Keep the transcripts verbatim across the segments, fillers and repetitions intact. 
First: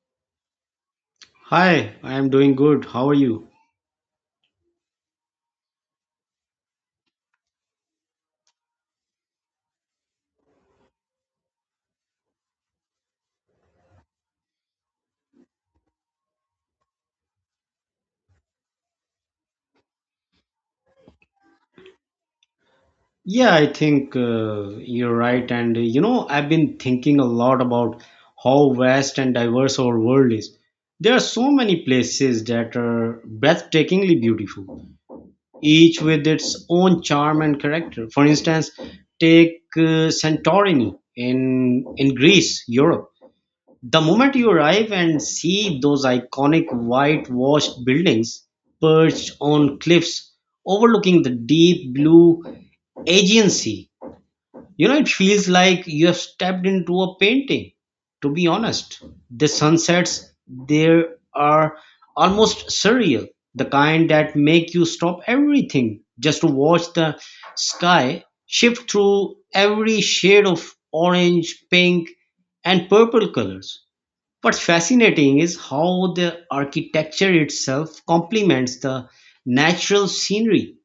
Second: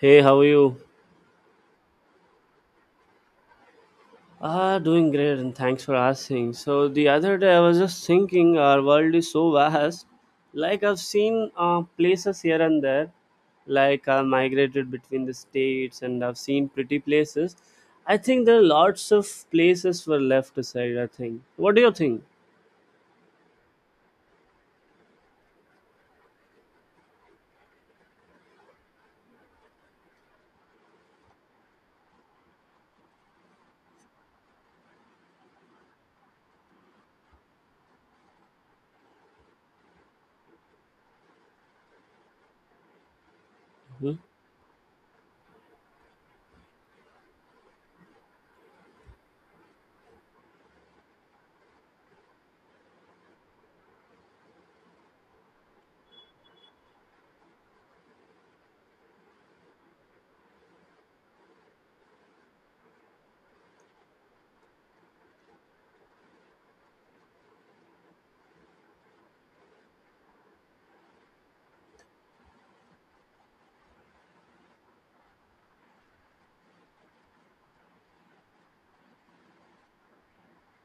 Hey, how are you? Hi, I'm doing good. How are you? Ah, doing great, and thanks for asking. So the other day, I was just thinking, our world is so vast. Like I've seen uh, places here and there, like I migrated between the states, and I've seen pretty places. I think there are lots of places were left aside. I think. What do you think? Yeah, I think uh, you're right. And uh, you know, I've been thinking a lot about how vast and diverse our world is. There are so many places that are breathtakingly beautiful, each with its own charm and character. For instance, take uh, Santorini in in Greece, Europe. The Hmm? moment you arrive and see those iconic whitewashed buildings perched on cliffs overlooking the deep blue Aegean Sea, you know, it feels like you have stepped into a painting. To be honest, the sunsets there are almost surreal, the kind that make you stop everything just to watch the sky shift through every shade of orange, pink, and purple colors. What's fascinating is how the architecture itself complements the natural scenery,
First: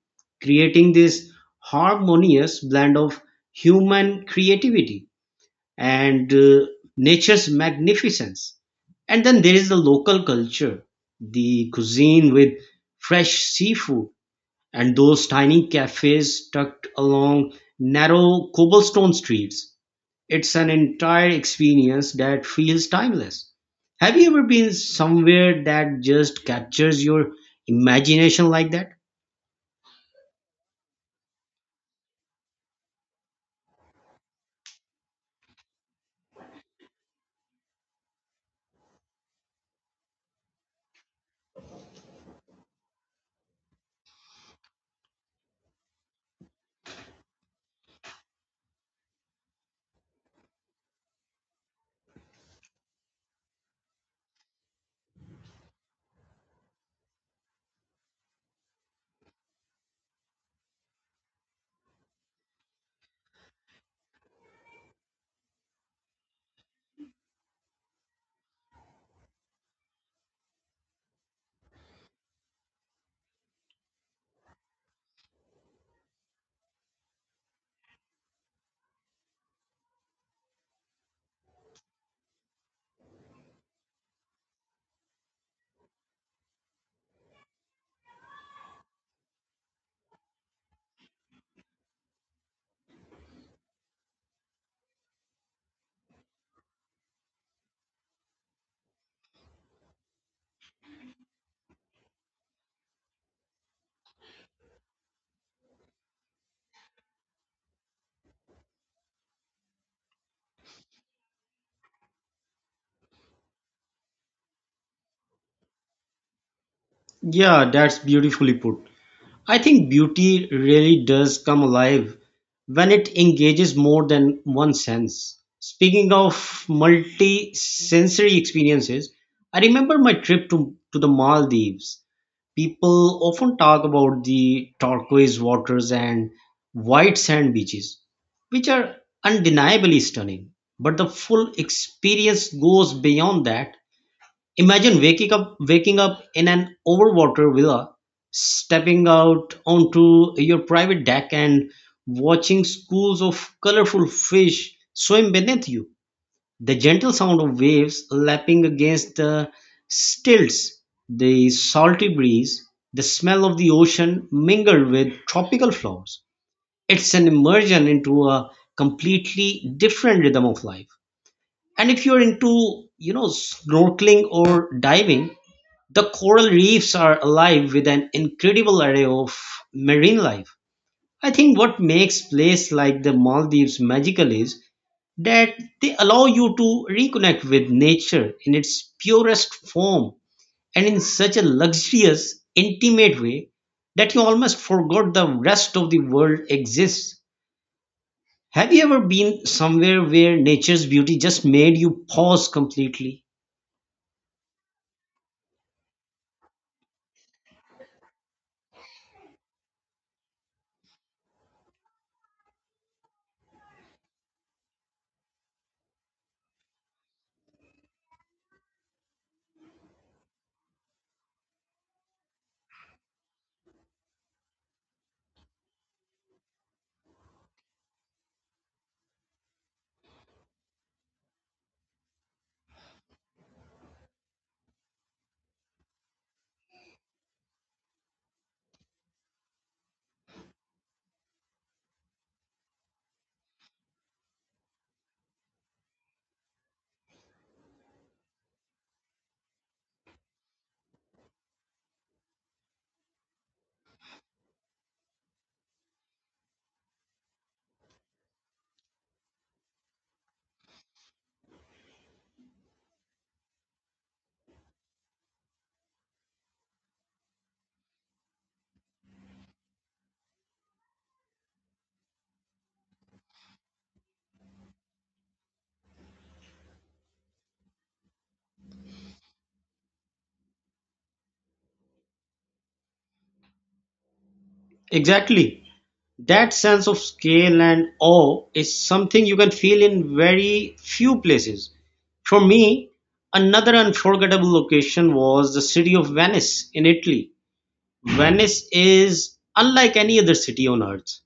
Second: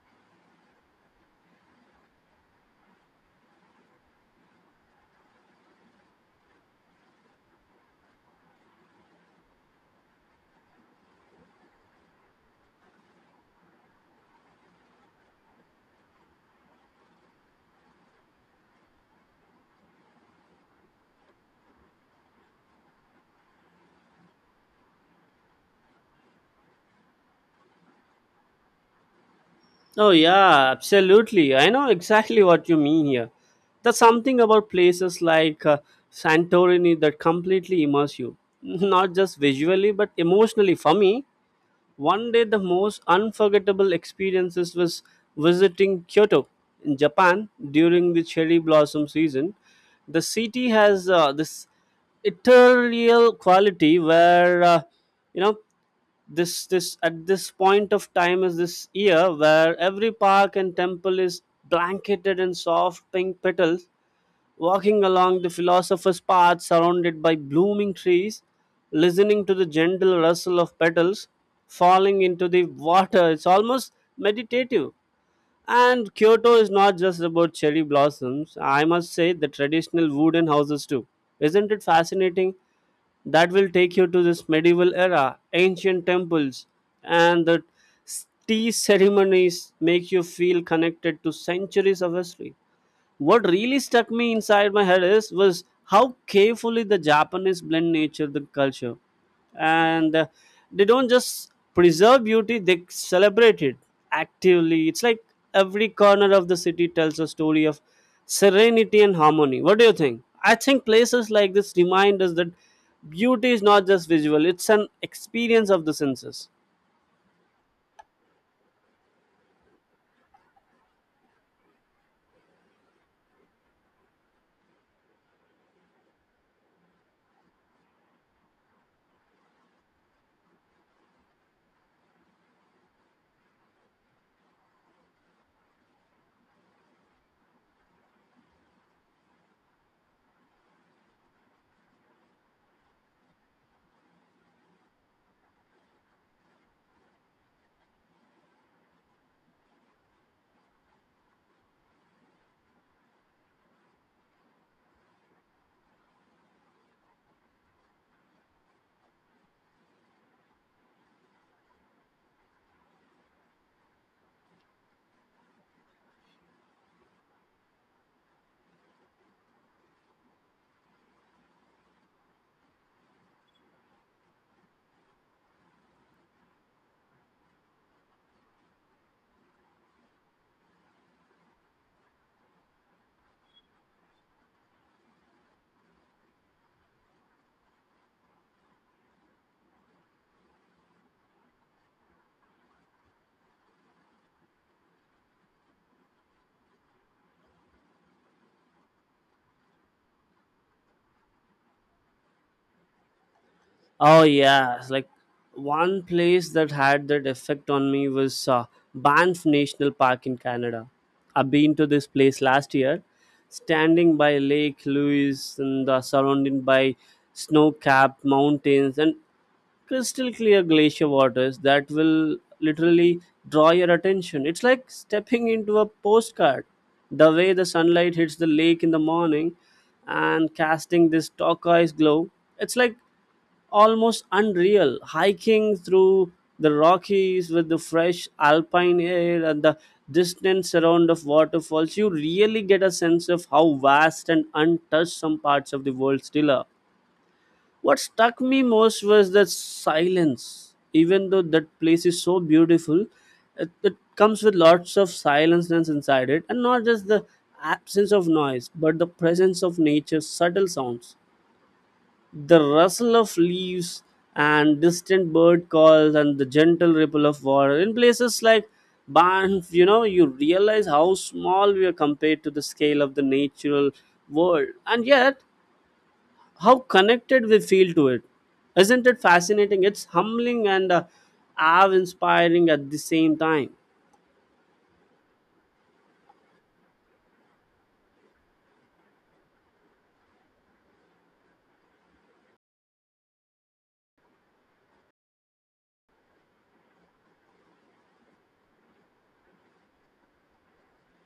creating this harmonious blend of human creativity and uh, nature's magnificence. And then there is the local culture, the cuisine with fresh seafood and those tiny cafes tucked along narrow cobblestone streets, it's an entire experience that feels timeless. Have you ever been somewhere that just captures your imagination like that? Oh, yeah, absolutely. I know exactly what you mean here. There's something about places like uh, Santorini that completely immerse you, not just visually, but emotionally for me. One day, the most unforgettable experiences was visiting Kyoto in Japan during the cherry blossom season. The city has uh, this ethereal quality where uh, you know this this at this point of time is this year where every park and temple is blanketed in soft pink petals, walking along the philosopher's path surrounded by blooming trees, listening to the gentle rustle of petals falling into the water. It's almost meditative. And Kyoto is not just about cherry blossoms. I must say the traditional wooden houses too. Isn't it fascinating? That will take you to this medieval era, ancient temples, and the tea ceremonies make you feel connected to centuries of history. What really stuck me inside my head is was how carefully the Japanese blend nature the culture, and uh, they don't just preserve beauty; they celebrate it actively. It's like every corner of the city tells a story of serenity and harmony. What do you think? I think places like this remind us that beauty is not just visual; it's an experience of the senses. Yeah, that's beautifully put. I think beauty really does come alive when it engages more than one sense. Speaking of multi sensory experiences, I remember my trip to, to the Maldives. People often talk about the turquoise waters and white sand beaches, which are undeniably stunning. But the full experience goes beyond that. Imagine waking up waking up in an overwater villa, stepping out onto your private deck and watching schools of colorful fish swim beneath you. The gentle sound of waves lapping against the stilts, the salty breeze, the smell of the ocean mingled with tropical flowers. It's an immersion into a completely different rhythm of life. And if you're into, you know, snorkeling or diving, the coral reefs are alive with an incredible array of marine life. I think what makes places like the Maldives magical is that they allow you to reconnect with nature in its purest form and in such a luxurious, intimate way that you almost forgot the rest of the world exists. Have you ever been somewhere where nature's beauty just made you pause completely? Oh yeah, it's like one place that had that effect on me was uh, Banff National Park in Canada. I've been to this place last year, standing by Lake Louise and uh, surrounded by snow-capped mountains and crystal clear glacier waters that will literally draw your attention. It's like stepping into a postcard. The way the sunlight hits the lake in the morning and casting this turquoise glow, it's like almost unreal, hiking through the rockies with the fresh alpine air and the distant surround of waterfalls. You really get a sense of how vast and untouched some parts of the world still are. What struck me most was the silence. Even though that place is so beautiful, it, it comes with lots of silenceness inside it, and not just the absence of noise but the presence of nature's subtle sounds, the rustle of leaves and distant bird calls and the gentle ripple of water. In places like Banff, you know, you realize how small we are compared to the scale of the natural world, and yet how connected we feel to it. Isn't it fascinating? It's humbling and uh, awe inspiring at the same time. Exactly. That sense of scale and awe is something you can feel in very few places. For me, another unforgettable location was the city of Venice in Italy. Venice is unlike any other city on Earth,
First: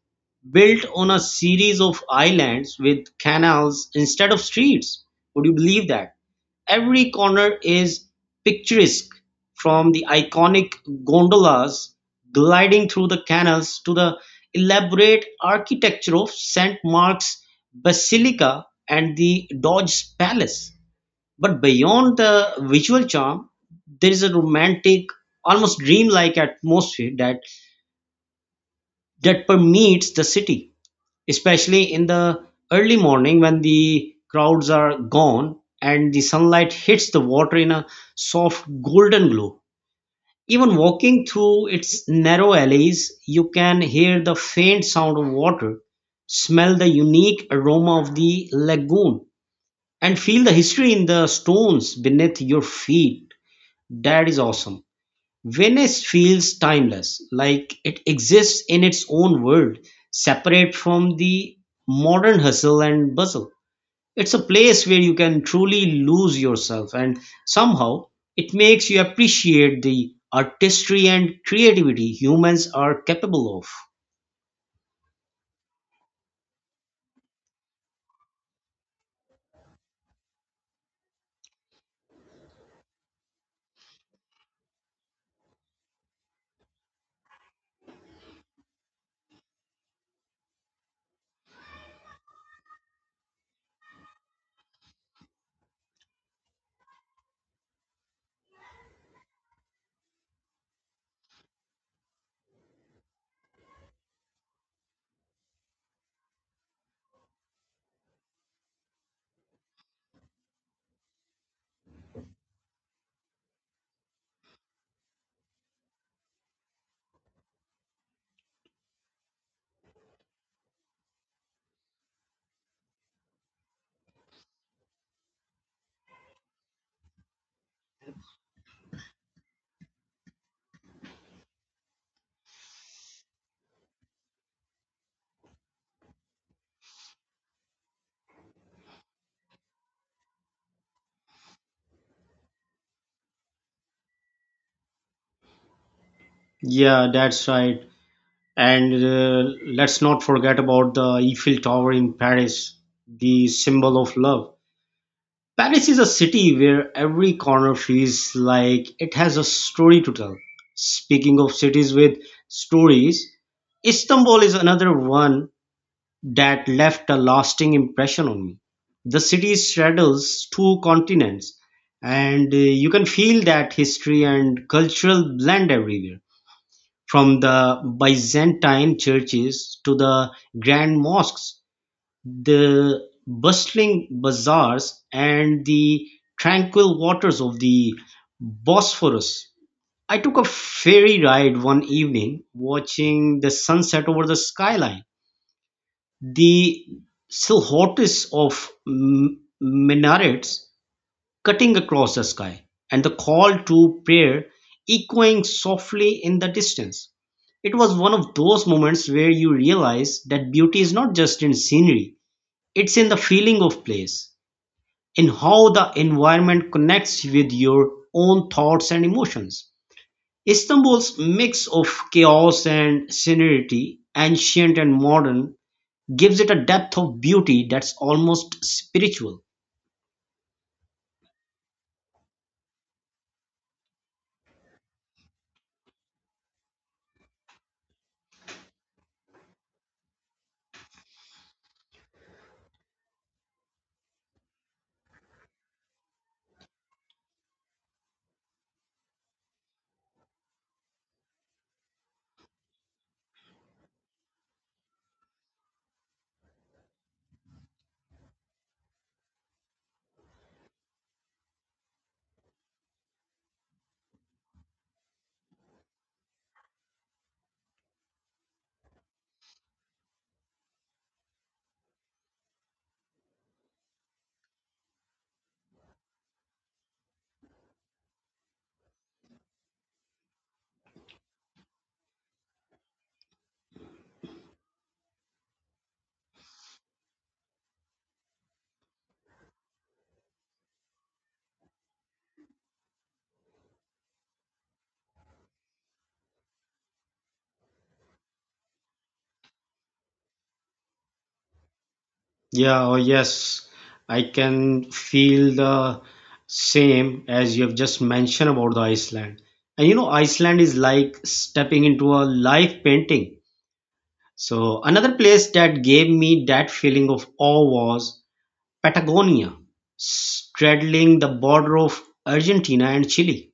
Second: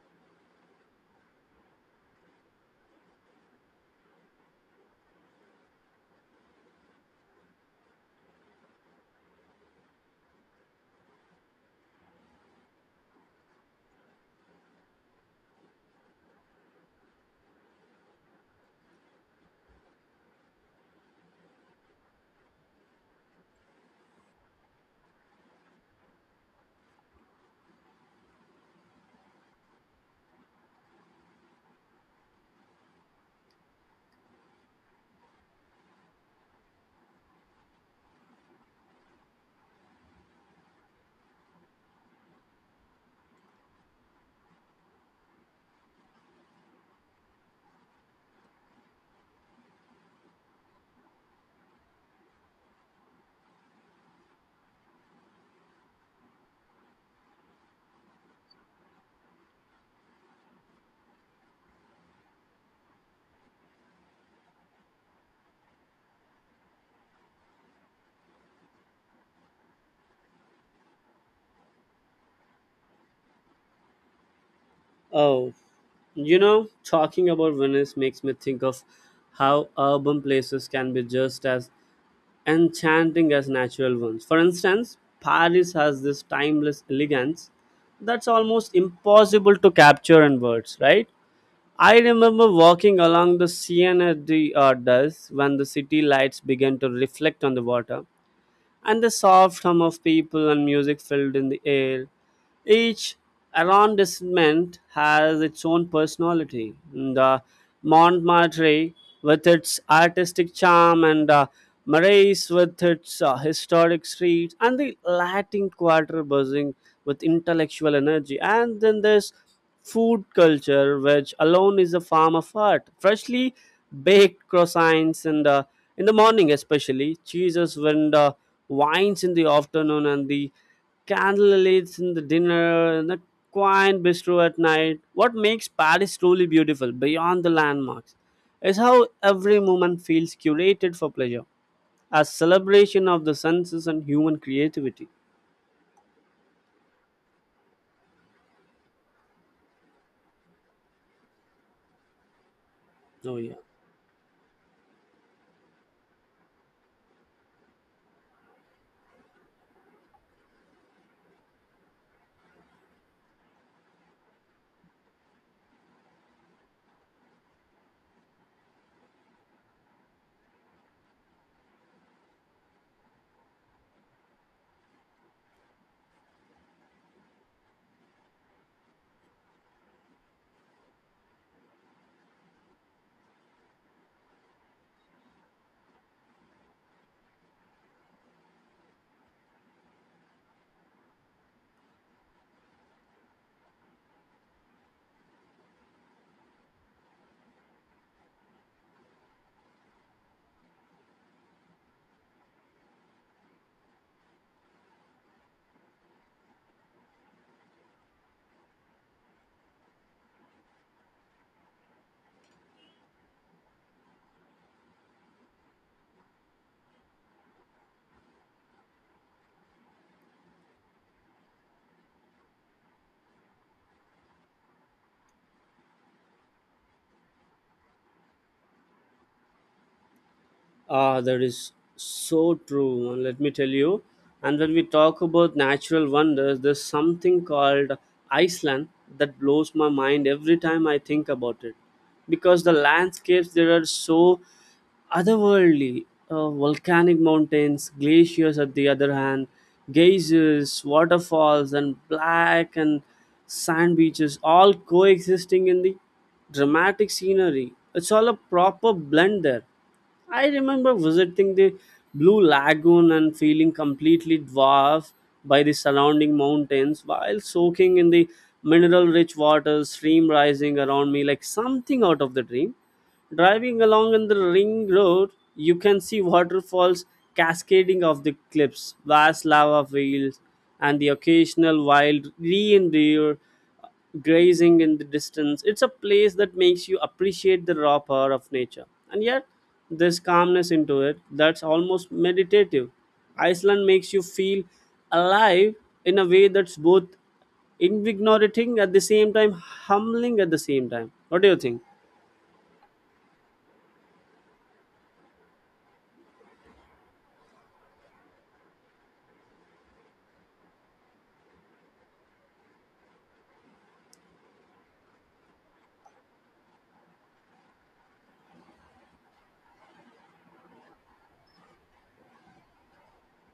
built on a series of islands with canals instead of streets. Would you believe that? Every corner is picturesque, from the iconic gondolas gliding through the canals to the elaborate architecture of Saint Mark's Basilica and the Doge's Palace. But beyond the visual charm, there is a romantic, almost dreamlike atmosphere that that permeates the city, especially in the early morning when the crowds are gone and the sunlight hits the water in a soft golden glow. Even walking through its narrow alleys, you can hear the faint sound of water, smell the unique aroma of the lagoon, and feel the history in the stones beneath your feet. That is awesome. Venice feels timeless, like it exists in its own world, separate from the modern hustle and bustle. It's a place where you can truly lose yourself, and somehow it makes you appreciate the artistry and creativity humans are capable of. Oh, you know, talking about Venice makes me think of how urban places can be just as enchanting as natural ones. For instance, Paris has this timeless elegance that's almost impossible to capture in words, right? I remember walking along the Seine de uh, Does, when the city lights began to reflect on the water, and the soft hum of people and music filled in the air. Each arrondissement has its own personality. The Montmartre, with its artistic charm, and uh, Marais, with its uh, historic streets, and the Latin Quarter buzzing with intellectual energy. And then there's food culture, which alone is a form of art. Freshly baked croissants and uh, in the morning, especially cheeses when the wines in the afternoon and the candlelights in the dinner and the quiet bistro at night. What makes Paris truly beautiful beyond the landmarks is how every moment feels curated for pleasure, a celebration of the senses and human creativity. Yeah, that's right. And uh, let's not forget about the Eiffel Tower in Paris, Oh the yeah. symbol of love. Paris is a city where every corner feels like it has a story to tell. Speaking of cities with stories, Istanbul is another one that left a lasting impression on me. The city straddles two continents, and uh, you can feel that history and cultural blend everywhere, from the Byzantine churches to the grand mosques, the bustling bazaars and the tranquil waters of the Bosphorus. I took a ferry ride one evening, watching the sunset over the skyline. The silhouettes of m- minarets cutting across the sky, and the call to prayer echoing softly in the distance. It was one of those moments where you realize that beauty is not just in scenery, it's in the feeling of place, in how the environment connects with your own thoughts and emotions. Istanbul's mix of chaos and serenity, ancient and modern, gives it a depth of beauty that's almost spiritual. Ah, that is so true. Let me tell you. And when we talk about natural wonders, there's something called Iceland that blows my mind every time I think about it. Because the landscapes there are so otherworldly. Uh, volcanic mountains, glaciers at the other hand, geysers, waterfalls, and black and sand beaches all coexisting in the dramatic scenery. It's all a proper blend there. I remember visiting the Blue Lagoon and feeling completely dwarfed by the surrounding mountains while soaking in the mineral rich waters, stream rising around me like something out of the dream. Driving along on the ring road, you can see waterfalls cascading off the cliffs, vast lava fields, and the occasional wild reindeer grazing in the distance. It's a place that makes you appreciate the raw power of nature. And yet, there's calmness into it that's almost meditative. Iceland makes you feel alive in a way that's both invigorating at the same time, humbling at the same time. What do you think? Yeah, oh yes, I can feel the same as you have just mentioned about the Iceland. And you know, Iceland is like stepping into a live painting. So another place that gave me that feeling of awe was Patagonia, straddling the border of Argentina and Chile.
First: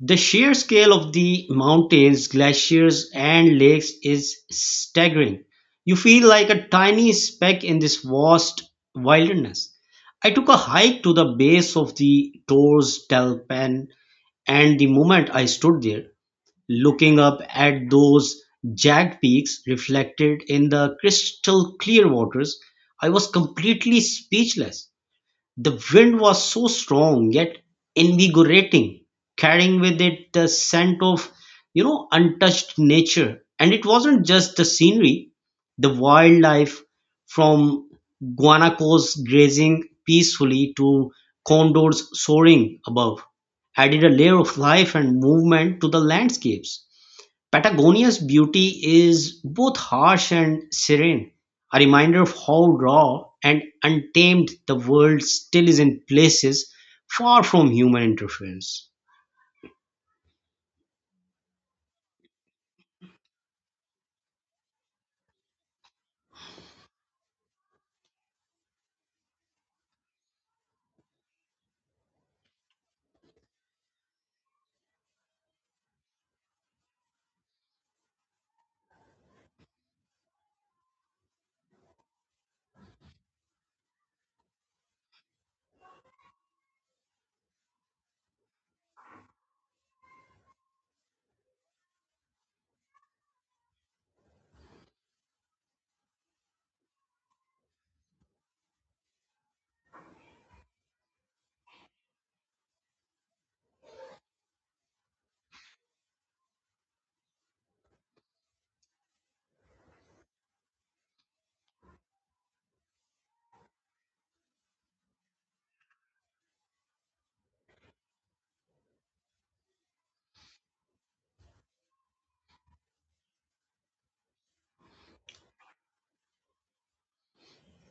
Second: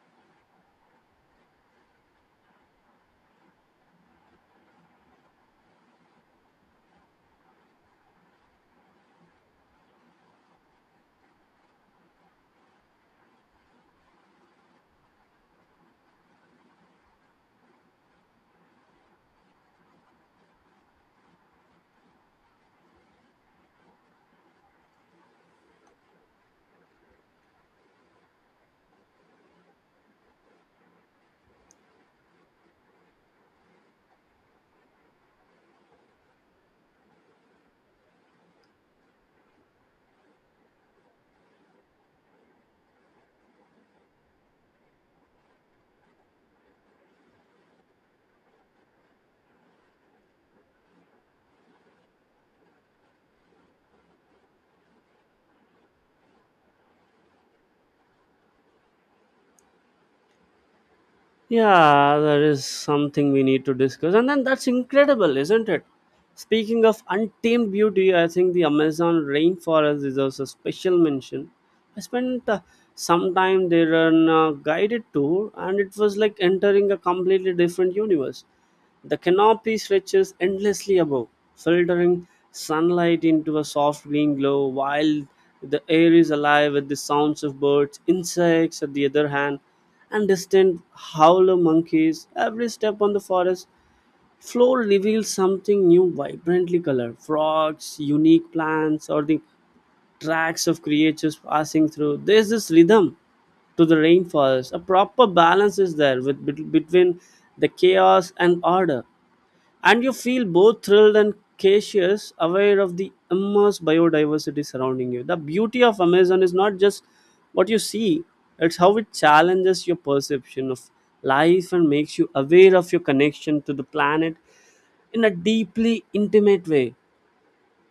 The sheer scale of the mountains, glaciers, and lakes is staggering. You feel like a tiny speck in this vast wilderness. I took a hike to the base of the Torres del Paine, and the moment I stood there, looking up at those jagged peaks reflected in the crystal clear waters, I was completely speechless. The wind was so strong yet invigorating, carrying with it the scent of, you know, untouched nature. And it wasn't just the scenery, the wildlife from guanacos grazing peacefully to condors soaring above added a layer of life and movement to the landscapes. Patagonia's beauty is both harsh and serene, a reminder of how raw and untamed the world still is in places far from human interference. Yeah, there is something we need to discuss. And then that's incredible, isn't it? Speaking of untamed beauty, I think the Amazon rainforest deserves a special mention. I spent uh, some time there on a guided tour, and it was like entering a completely different universe. The canopy stretches endlessly above, filtering sunlight into a soft green glow, while the air is alive with the sounds of birds, insects at the other hand, and distant howler monkeys. Every step on the forest floor reveals something new, vibrantly colored frogs, unique plants, or the tracks of creatures passing through. There's this rhythm to the rainforest. A proper balance is there with bet- between the chaos and order. And you feel both thrilled and cautious, aware of the immense biodiversity surrounding you. The beauty of Amazon is not just what you see, it's how it challenges your perception of life and makes you aware of your connection to the planet in a deeply intimate way.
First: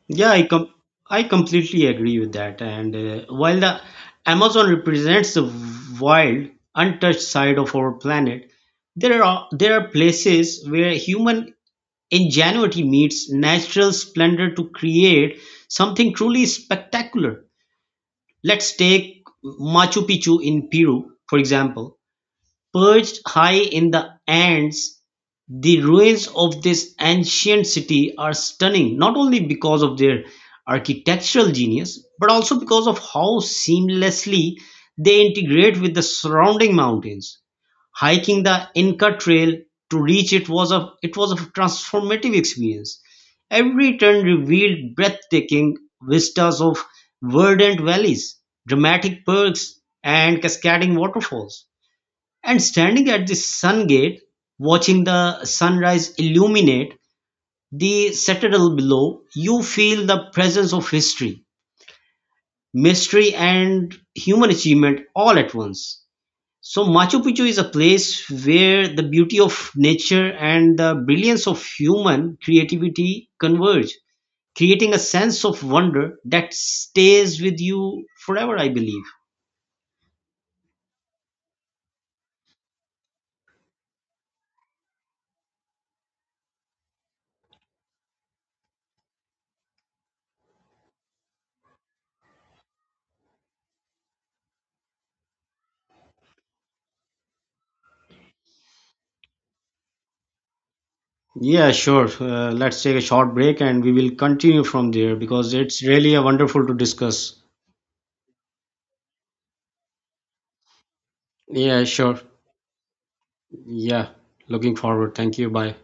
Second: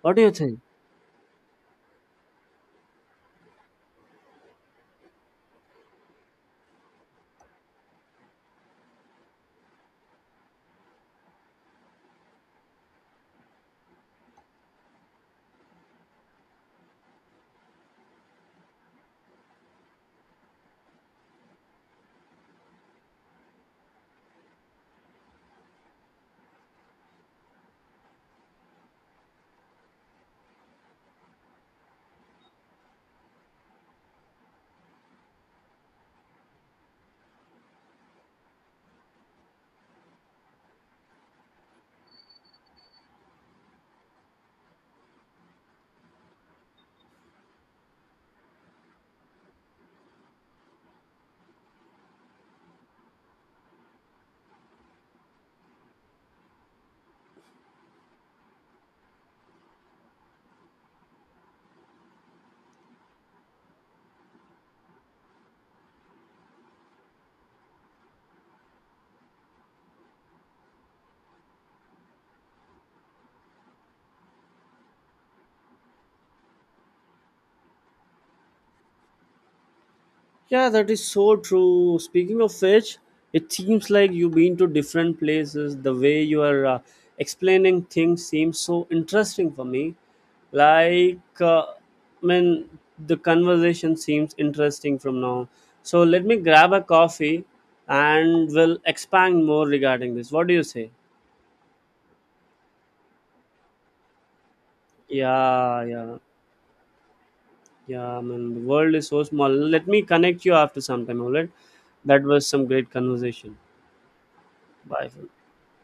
What do you Yeah, I think? com- I completely agree with that. And uh, while the Amazon represents the wild, untouched side of our planet, there are there are places where human ingenuity meets natural splendor to create something truly spectacular. Let's take Machu Picchu in Peru, for example. Perched high in the Andes, the ruins of this ancient city are stunning, not only because of their architectural genius, but also because of how seamlessly they integrate with the surrounding mountains. Hiking the Inca Trail to reach it was a it was a transformative experience. Every turn revealed breathtaking vistas of verdant valleys, dramatic perks, and cascading waterfalls. And standing at the sun gate, watching the sunrise illuminate the citadel below, you feel the presence of history, mystery, and human achievement all at once. So Machu Picchu is a place where the beauty of nature and the brilliance of human creativity converge, creating a sense of wonder that stays with you forever, I believe. Yeah, that is so true. Speaking of which, it seems like you've been to different places. The way you are uh, explaining things seems so interesting for me. Like, uh, I mean, the conversation seems interesting from now. So let me grab a coffee and we'll expand more regarding this. What do you say? Yeah, sure. Uh, let's take a short break and we will continue from there because Yeah, it's really yeah, a wonderful to discuss. yeah. I mean, the world is so small. Let me connect you after some time, all right? Yeah, sure. That was some great conversation. Yeah, looking Bye. forward. Thank you. Bye.